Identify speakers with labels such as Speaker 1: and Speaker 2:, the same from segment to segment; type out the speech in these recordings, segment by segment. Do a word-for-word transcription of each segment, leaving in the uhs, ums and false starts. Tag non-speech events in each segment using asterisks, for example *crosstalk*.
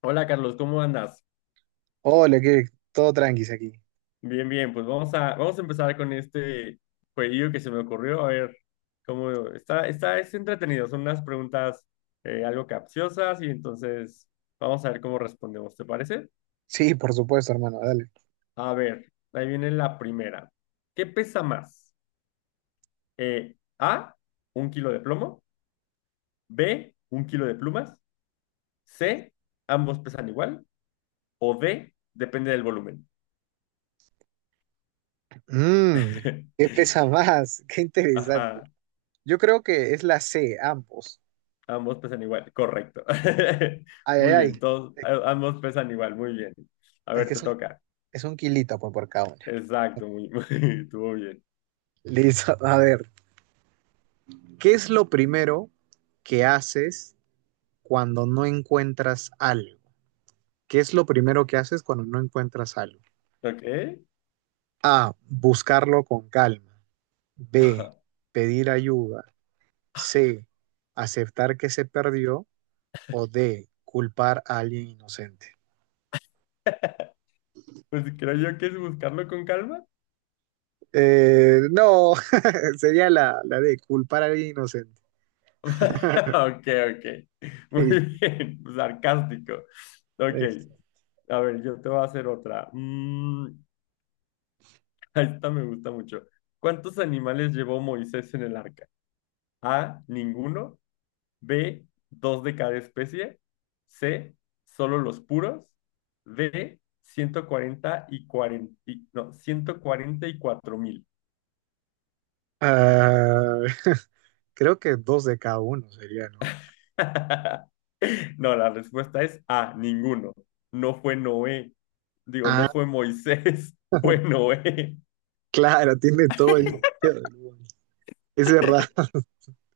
Speaker 1: Hola Carlos, ¿cómo andas?
Speaker 2: Hola, que todo tranquis aquí.
Speaker 1: Bien, bien, pues vamos a, vamos a empezar con este jueguillo que se me ocurrió. A ver, cómo está, está, es entretenido, son unas preguntas eh, algo capciosas y entonces vamos a ver cómo respondemos, ¿te parece?
Speaker 2: Sí, por supuesto, hermano, dale.
Speaker 1: A ver, ahí viene la primera. ¿Qué pesa más? Eh, A, un kilo de plomo, B, un kilo de plumas, C, ambos pesan igual, o D, depende del volumen.
Speaker 2: Mmm,
Speaker 1: *laughs*
Speaker 2: ¿qué pesa más? *laughs* Qué interesante.
Speaker 1: Ajá.
Speaker 2: Yo creo que es la C, ambos.
Speaker 1: Ambos pesan igual, correcto. *laughs*
Speaker 2: Ay, ay,
Speaker 1: Muy
Speaker 2: ay.
Speaker 1: bien, todos,
Speaker 2: Es
Speaker 1: a- ambos pesan igual, muy bien. A
Speaker 2: es
Speaker 1: ver,
Speaker 2: que
Speaker 1: te
Speaker 2: es un,
Speaker 1: toca.
Speaker 2: es un kilito pues, por cada una.
Speaker 1: Exacto, muy, *laughs* muy, estuvo bien.
Speaker 2: Listo, *laughs* a ver. ¿Qué es lo primero que haces cuando no encuentras algo? ¿Qué es lo primero que haces cuando no encuentras algo?
Speaker 1: Ok. *laughs*
Speaker 2: A, buscarlo con calma. B,
Speaker 1: Ajá.
Speaker 2: pedir ayuda. C, aceptar que se perdió, o D, ¿culpar a alguien inocente?
Speaker 1: Pues creo yo que es buscarlo con calma. *laughs*
Speaker 2: Eh, no, *laughs* sería la, la D, culpar a alguien inocente. *laughs*
Speaker 1: Ok, ok. Muy
Speaker 2: Sí,
Speaker 1: bien, *laughs* sarcástico. Ok,
Speaker 2: next.
Speaker 1: a ver, yo te voy a hacer otra. Mm, *laughs* esta me gusta mucho. ¿Cuántos animales llevó Moisés en el arca? A, ninguno. B, dos de cada especie. C, solo los puros. D, ciento cuarenta y cuarenta y- no, ciento cuarenta y cuatro mil.
Speaker 2: Ah, *laughs* creo que dos de cada uno sería, ¿no?
Speaker 1: *laughs* No, la respuesta es A, ninguno. No fue Noé. Digo,
Speaker 2: Ah,
Speaker 1: no fue Moisés, *laughs* fue Noé.
Speaker 2: claro, tiene todo el
Speaker 1: *laughs*
Speaker 2: sentido del mundo. Es verdad.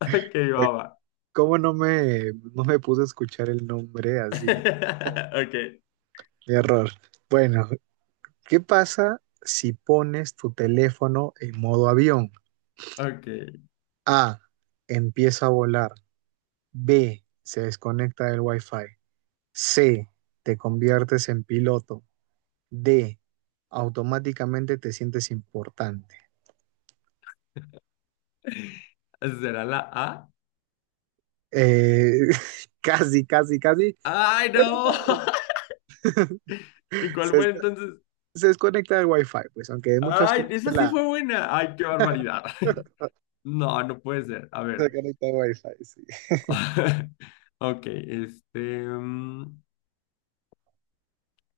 Speaker 1: Ok,
Speaker 2: *laughs*
Speaker 1: baba.
Speaker 2: ¿Cómo no me, no me puse a escuchar el nombre así?
Speaker 1: *laughs* Ok,
Speaker 2: Error. Bueno, ¿qué pasa si pones tu teléfono en modo avión?
Speaker 1: ok.
Speaker 2: A, empieza a volar. B, se desconecta del Wi-Fi. C, te conviertes en piloto. D, automáticamente te sientes importante.
Speaker 1: ¿Será la A?
Speaker 2: Eh, *laughs* casi, casi, casi,
Speaker 1: ¡Ay,
Speaker 2: pero
Speaker 1: no! *laughs*
Speaker 2: no.
Speaker 1: ¿Y cuál
Speaker 2: Se,
Speaker 1: fue
Speaker 2: desco-
Speaker 1: entonces?
Speaker 2: se desconecta del Wi-Fi, pues, aunque muchos
Speaker 1: ¡Ay,
Speaker 2: creen
Speaker 1: esa
Speaker 2: que
Speaker 1: sí
Speaker 2: la
Speaker 1: fue
Speaker 2: *laughs*
Speaker 1: buena! ¡Ay, qué barbaridad! *laughs* No, no puede ser. A
Speaker 2: se
Speaker 1: ver.
Speaker 2: desconecta del Wi-Fi, sí.
Speaker 1: *laughs* Ok, este. mm,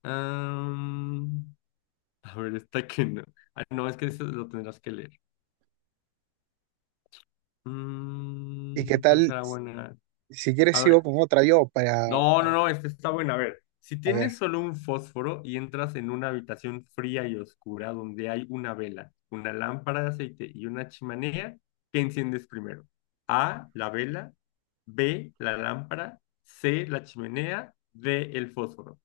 Speaker 1: am, a ver, esta que no. Ah, no, es que eso lo tendrás que leer.
Speaker 2: ¿Y qué
Speaker 1: Mm, ¿cuál
Speaker 2: tal?
Speaker 1: será buena?
Speaker 2: Si quieres
Speaker 1: A
Speaker 2: sigo
Speaker 1: ver.
Speaker 2: con otra yo para,
Speaker 1: No, no,
Speaker 2: para-
Speaker 1: no, esta está buena. A ver, si
Speaker 2: a ver.
Speaker 1: tienes solo un fósforo y entras en una habitación fría y oscura donde hay una vela, una lámpara de aceite y una chimenea, ¿qué enciendes primero? A, la vela, B, la lámpara, C, la chimenea, D, el fósforo.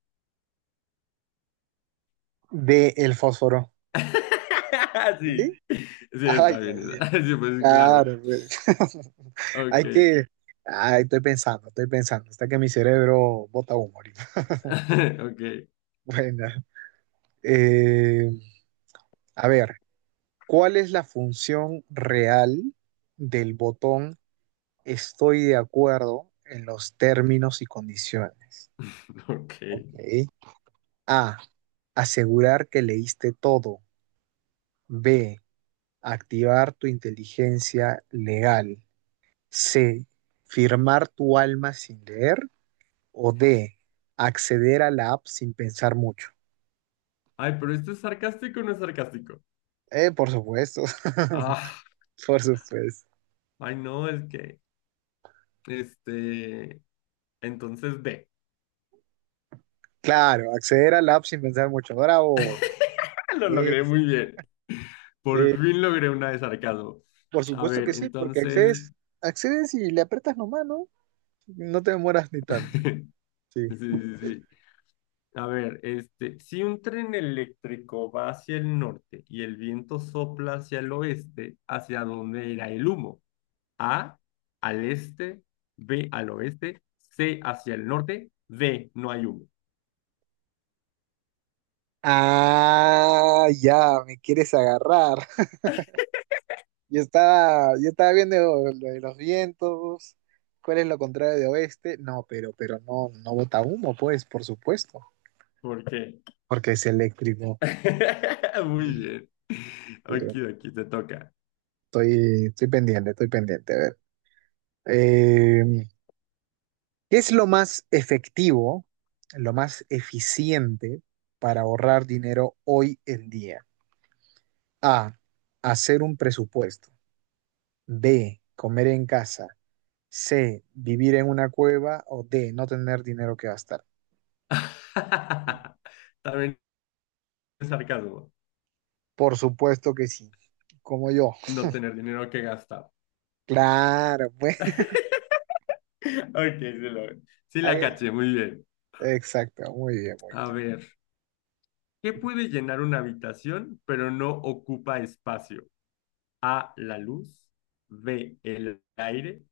Speaker 2: De el fósforo.
Speaker 1: *laughs*
Speaker 2: ¿Sí?
Speaker 1: Sí, sí,
Speaker 2: Ay,
Speaker 1: está
Speaker 2: ya,
Speaker 1: bien.
Speaker 2: ya.
Speaker 1: Esa. *laughs* Sí, pues claro.
Speaker 2: Claro, pues. *laughs* Hay
Speaker 1: Ok,
Speaker 2: que… Ay, estoy pensando, estoy pensando. Hasta que mi cerebro bota humo ahorita. *laughs*
Speaker 1: *laughs* ok,
Speaker 2: Bueno, eh, a ver, ¿cuál es la función real del botón estoy de acuerdo en los términos y condiciones?
Speaker 1: *laughs* ok.
Speaker 2: Ok. A, asegurar que leíste todo. B, activar tu inteligencia legal. C, firmar tu alma sin leer. O D, acceder a la app sin pensar mucho.
Speaker 1: Ay, pero ¿esto es sarcástico o no es sarcástico?
Speaker 2: Eh, por supuesto, *laughs*
Speaker 1: Ah,
Speaker 2: por supuesto.
Speaker 1: ay, no, es que... Este, entonces B.
Speaker 2: Claro, acceder al app sin pensar mucho. Bravo.
Speaker 1: ¡Ah! *laughs* Lo logré
Speaker 2: Es-
Speaker 1: muy bien. Por
Speaker 2: eh,
Speaker 1: fin logré una de sarcasmo.
Speaker 2: por
Speaker 1: A
Speaker 2: supuesto que
Speaker 1: ver,
Speaker 2: sí, porque
Speaker 1: entonces.
Speaker 2: accedes, accedes y le aprietas nomás, ¿no? No te demoras ni tanto.
Speaker 1: *laughs*
Speaker 2: Sí,
Speaker 1: Sí, sí,
Speaker 2: sí.
Speaker 1: sí. A ver, este, si un tren eléctrico va hacia el norte y el viento sopla hacia el oeste, ¿hacia dónde irá el humo? A, al este, B, al oeste, C, hacia el norte, D, no hay humo.
Speaker 2: Ah, ya, me quieres agarrar. *laughs* Yo estaba, yo estaba viendo lo de los vientos. ¿Cuál es lo contrario de oeste? No, pero, pero no, no bota humo, pues, por supuesto,
Speaker 1: ¿Por qué?
Speaker 2: porque es eléctrico.
Speaker 1: *laughs* Muy
Speaker 2: Mm,
Speaker 1: bien.
Speaker 2: eh,
Speaker 1: Aquí, aquí te toca.
Speaker 2: Estoy, estoy pendiente, estoy pendiente. A ver. Eh, ¿Qué es lo más efectivo, lo más eficiente para ahorrar dinero hoy en día? A, hacer un presupuesto. B, comer en casa. C, vivir en una cueva. O D, no tener dinero que gastar.
Speaker 1: *laughs* También es sarcasmo.
Speaker 2: Por supuesto que sí. Como yo.
Speaker 1: No tener dinero que gastar. *laughs*
Speaker 2: Claro, *laughs* pues.
Speaker 1: Ok, sí, lo- sí la
Speaker 2: ahí-
Speaker 1: caché, muy bien.
Speaker 2: Exacto. Muy bien, muy
Speaker 1: A
Speaker 2: bien.
Speaker 1: ver, ¿qué puede llenar una habitación pero no ocupa espacio? A, la luz, B, el aire,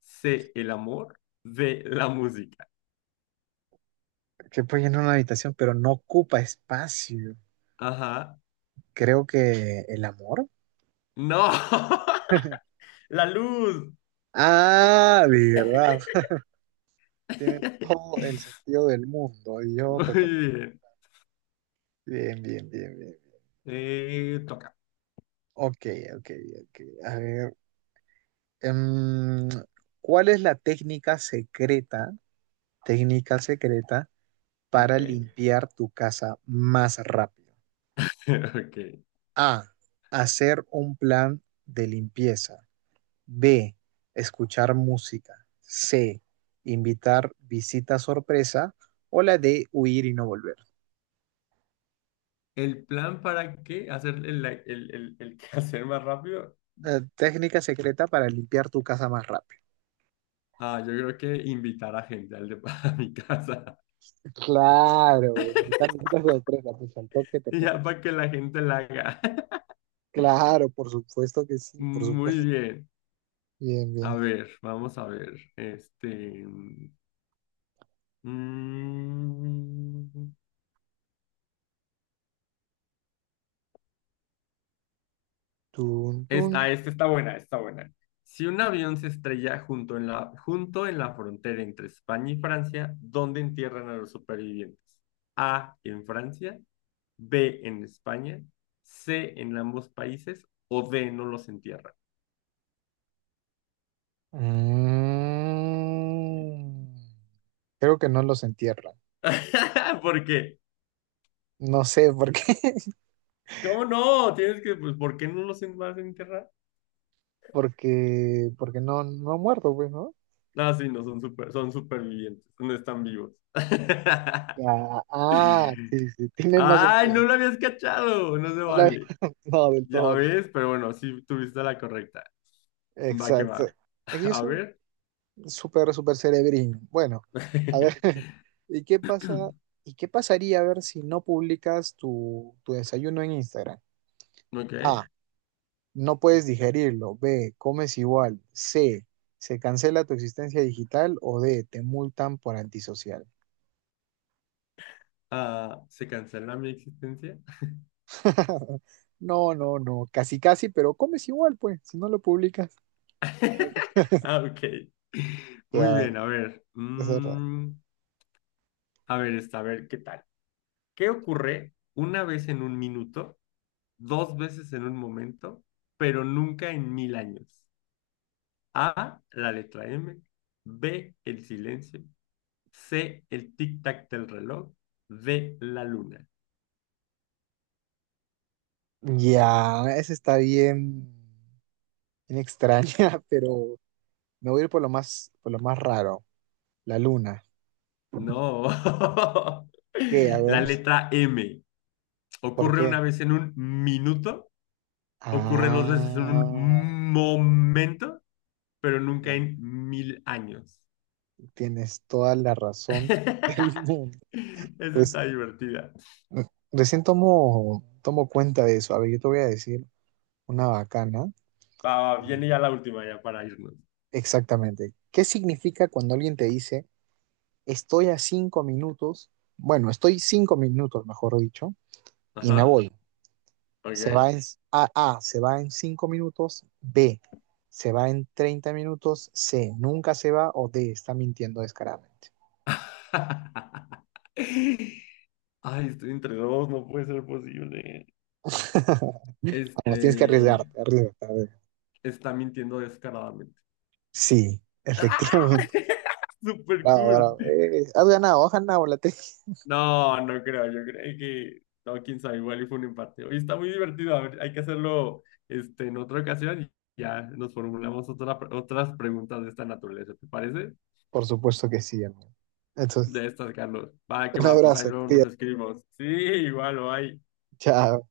Speaker 1: C, el amor, D, la música.
Speaker 2: Que puede llenar una habitación, pero no ocupa espacio.
Speaker 1: Ajá.
Speaker 2: Creo que el amor.
Speaker 1: No,
Speaker 2: *laughs*
Speaker 1: *laughs* la luz.
Speaker 2: Ah, de verdad. Tiene
Speaker 1: *laughs*
Speaker 2: todo el sentido del mundo. Y yo, ta- ta-
Speaker 1: Muy bien.
Speaker 2: bien, bien, bien, bien.
Speaker 1: Eh, toca.
Speaker 2: Ok, ok, ok. A ver, em, ¿cuál es la técnica secreta, técnica secreta
Speaker 1: Ok.
Speaker 2: para limpiar tu casa más rápido?
Speaker 1: *laughs* Ok.
Speaker 2: A, hacer un plan de limpieza. B, escuchar música. C, invitar visita sorpresa. O la D, huir y no volver.
Speaker 1: El plan para qué hacer el, el, el, el *laughs* quehacer más rápido,
Speaker 2: Eh, técnica secreta para limpiar tu casa más rápido.
Speaker 1: ah, yo creo que invitar a gente al de- *laughs* a mi casa,
Speaker 2: Claro, güey, ahorita necesitas sorpresa, pues al toque te
Speaker 1: y
Speaker 2: pones.
Speaker 1: ya para que la gente la haga. *laughs*
Speaker 2: Claro, por supuesto que sí, por
Speaker 1: Muy
Speaker 2: supuesto.
Speaker 1: bien.
Speaker 2: Bien,
Speaker 1: A
Speaker 2: bien.
Speaker 1: ver, vamos a ver. Este. mm,
Speaker 2: Tun, tun.
Speaker 1: esta, esta está buena, está buena. Si un avión se estrella junto en la, junto en la frontera entre España y Francia, ¿dónde entierran a los supervivientes? A, en Francia, B en España, C en ambos países o D no los entierran.
Speaker 2: Mm. Creo que no los entierran.
Speaker 1: *laughs* ¿Por qué?
Speaker 2: No sé por qué, *laughs*
Speaker 1: ¿Cómo no? Tienes que, pues, ¿por qué no los en- vas a enterrar?
Speaker 2: porque, porque no, no ha muerto, pues, ¿no?
Speaker 1: Ah, sí, no, son super, son supervivientes, no están vivos. *laughs*
Speaker 2: Ya, ah, sí, sí, tiene más
Speaker 1: Ay, no
Speaker 2: sentido.
Speaker 1: lo habías cachado, no se
Speaker 2: No, la-
Speaker 1: vale.
Speaker 2: *laughs* no, del
Speaker 1: Ya
Speaker 2: todo no.
Speaker 1: ves, pero bueno, sí tuviste la correcta. Va que
Speaker 2: Exacto.
Speaker 1: va. *laughs*
Speaker 2: Aquí es
Speaker 1: A ver. *clears throat*
Speaker 2: súper, súper cerebrín. Bueno, a ver, *laughs* ¿y qué pasa?
Speaker 1: *laughs*
Speaker 2: ¿Y qué pasaría a ver si no publicas tu, tu desayuno en Instagram?
Speaker 1: Ok.
Speaker 2: A, no puedes digerirlo. B, comes igual. C, se cancela tu existencia digital. O D, te multan por antisocial.
Speaker 1: Ah, ¿se cancela mi existencia?
Speaker 2: *laughs* No, no, no, casi, casi, pero comes igual, pues, si no lo publicas. *laughs*
Speaker 1: *laughs* Ah, ok. Muy
Speaker 2: Claro,
Speaker 1: bien, a ver.
Speaker 2: es verdad.
Speaker 1: mm, a ver, esta, a ver, ¿qué tal? ¿Qué ocurre una vez en un minuto, dos veces en un momento, pero nunca en mil años? A, la letra M. B, el silencio. C, el tic-tac del reloj. D, la luna.
Speaker 2: Ya, esa está bien, bien extraña, *laughs* pero me voy a ir por lo más, por lo más raro. La luna.
Speaker 1: No.
Speaker 2: ¿Qué? A
Speaker 1: *laughs* La
Speaker 2: ver,
Speaker 1: letra M.
Speaker 2: ¿por
Speaker 1: Ocurre
Speaker 2: qué?
Speaker 1: una vez en un minuto, ocurre dos veces en
Speaker 2: Ah,
Speaker 1: un momento pero nunca
Speaker 2: ya,
Speaker 1: en mil años.
Speaker 2: tienes toda la
Speaker 1: *laughs*
Speaker 2: razón *laughs* del
Speaker 1: Esa
Speaker 2: mundo. Pues
Speaker 1: está divertida.
Speaker 2: re- recién tomo, tomo cuenta de eso. A ver, yo te voy a decir una bacana.
Speaker 1: Va, va,
Speaker 2: Y
Speaker 1: viene ya la última, ya para irnos.
Speaker 2: Exactamente. ¿Qué significa cuando alguien te dice, estoy a cinco minutos? Bueno, estoy cinco minutos, mejor dicho, y me
Speaker 1: Ajá,
Speaker 2: voy. Se va
Speaker 1: ok.
Speaker 2: en A, A, se va en cinco minutos, B, se va en treinta minutos, C, nunca se va o D, está mintiendo descaradamente.
Speaker 1: *laughs* Ay, estoy entre dos, no puede ser posible.
Speaker 2: *laughs* Vamos, tienes que
Speaker 1: Este,
Speaker 2: arriesgarte, arriesgarte. A ver.
Speaker 1: está mintiendo descaradamente.
Speaker 2: Sí,
Speaker 1: ¡Ah!
Speaker 2: efectivamente.
Speaker 1: *laughs* Super
Speaker 2: Bravo,
Speaker 1: cool.
Speaker 2: bravo. Eh, has ganado, has ganado la tesis.
Speaker 1: No, no creo, yo creo que, no, quién sabe, igual y fue un empate. Hoy está muy divertido, a ver, hay que hacerlo este, en otra ocasión y ya nos formulamos otra, otras preguntas de esta naturaleza, ¿te parece?
Speaker 2: Por supuesto que sí, hermano. Entonces,
Speaker 1: De estas, Carlos. Va, que
Speaker 2: un
Speaker 1: va, pues ahí
Speaker 2: abrazo,
Speaker 1: luego nos
Speaker 2: cuídate.
Speaker 1: escribimos. Sí, igual, o hay.
Speaker 2: Chao.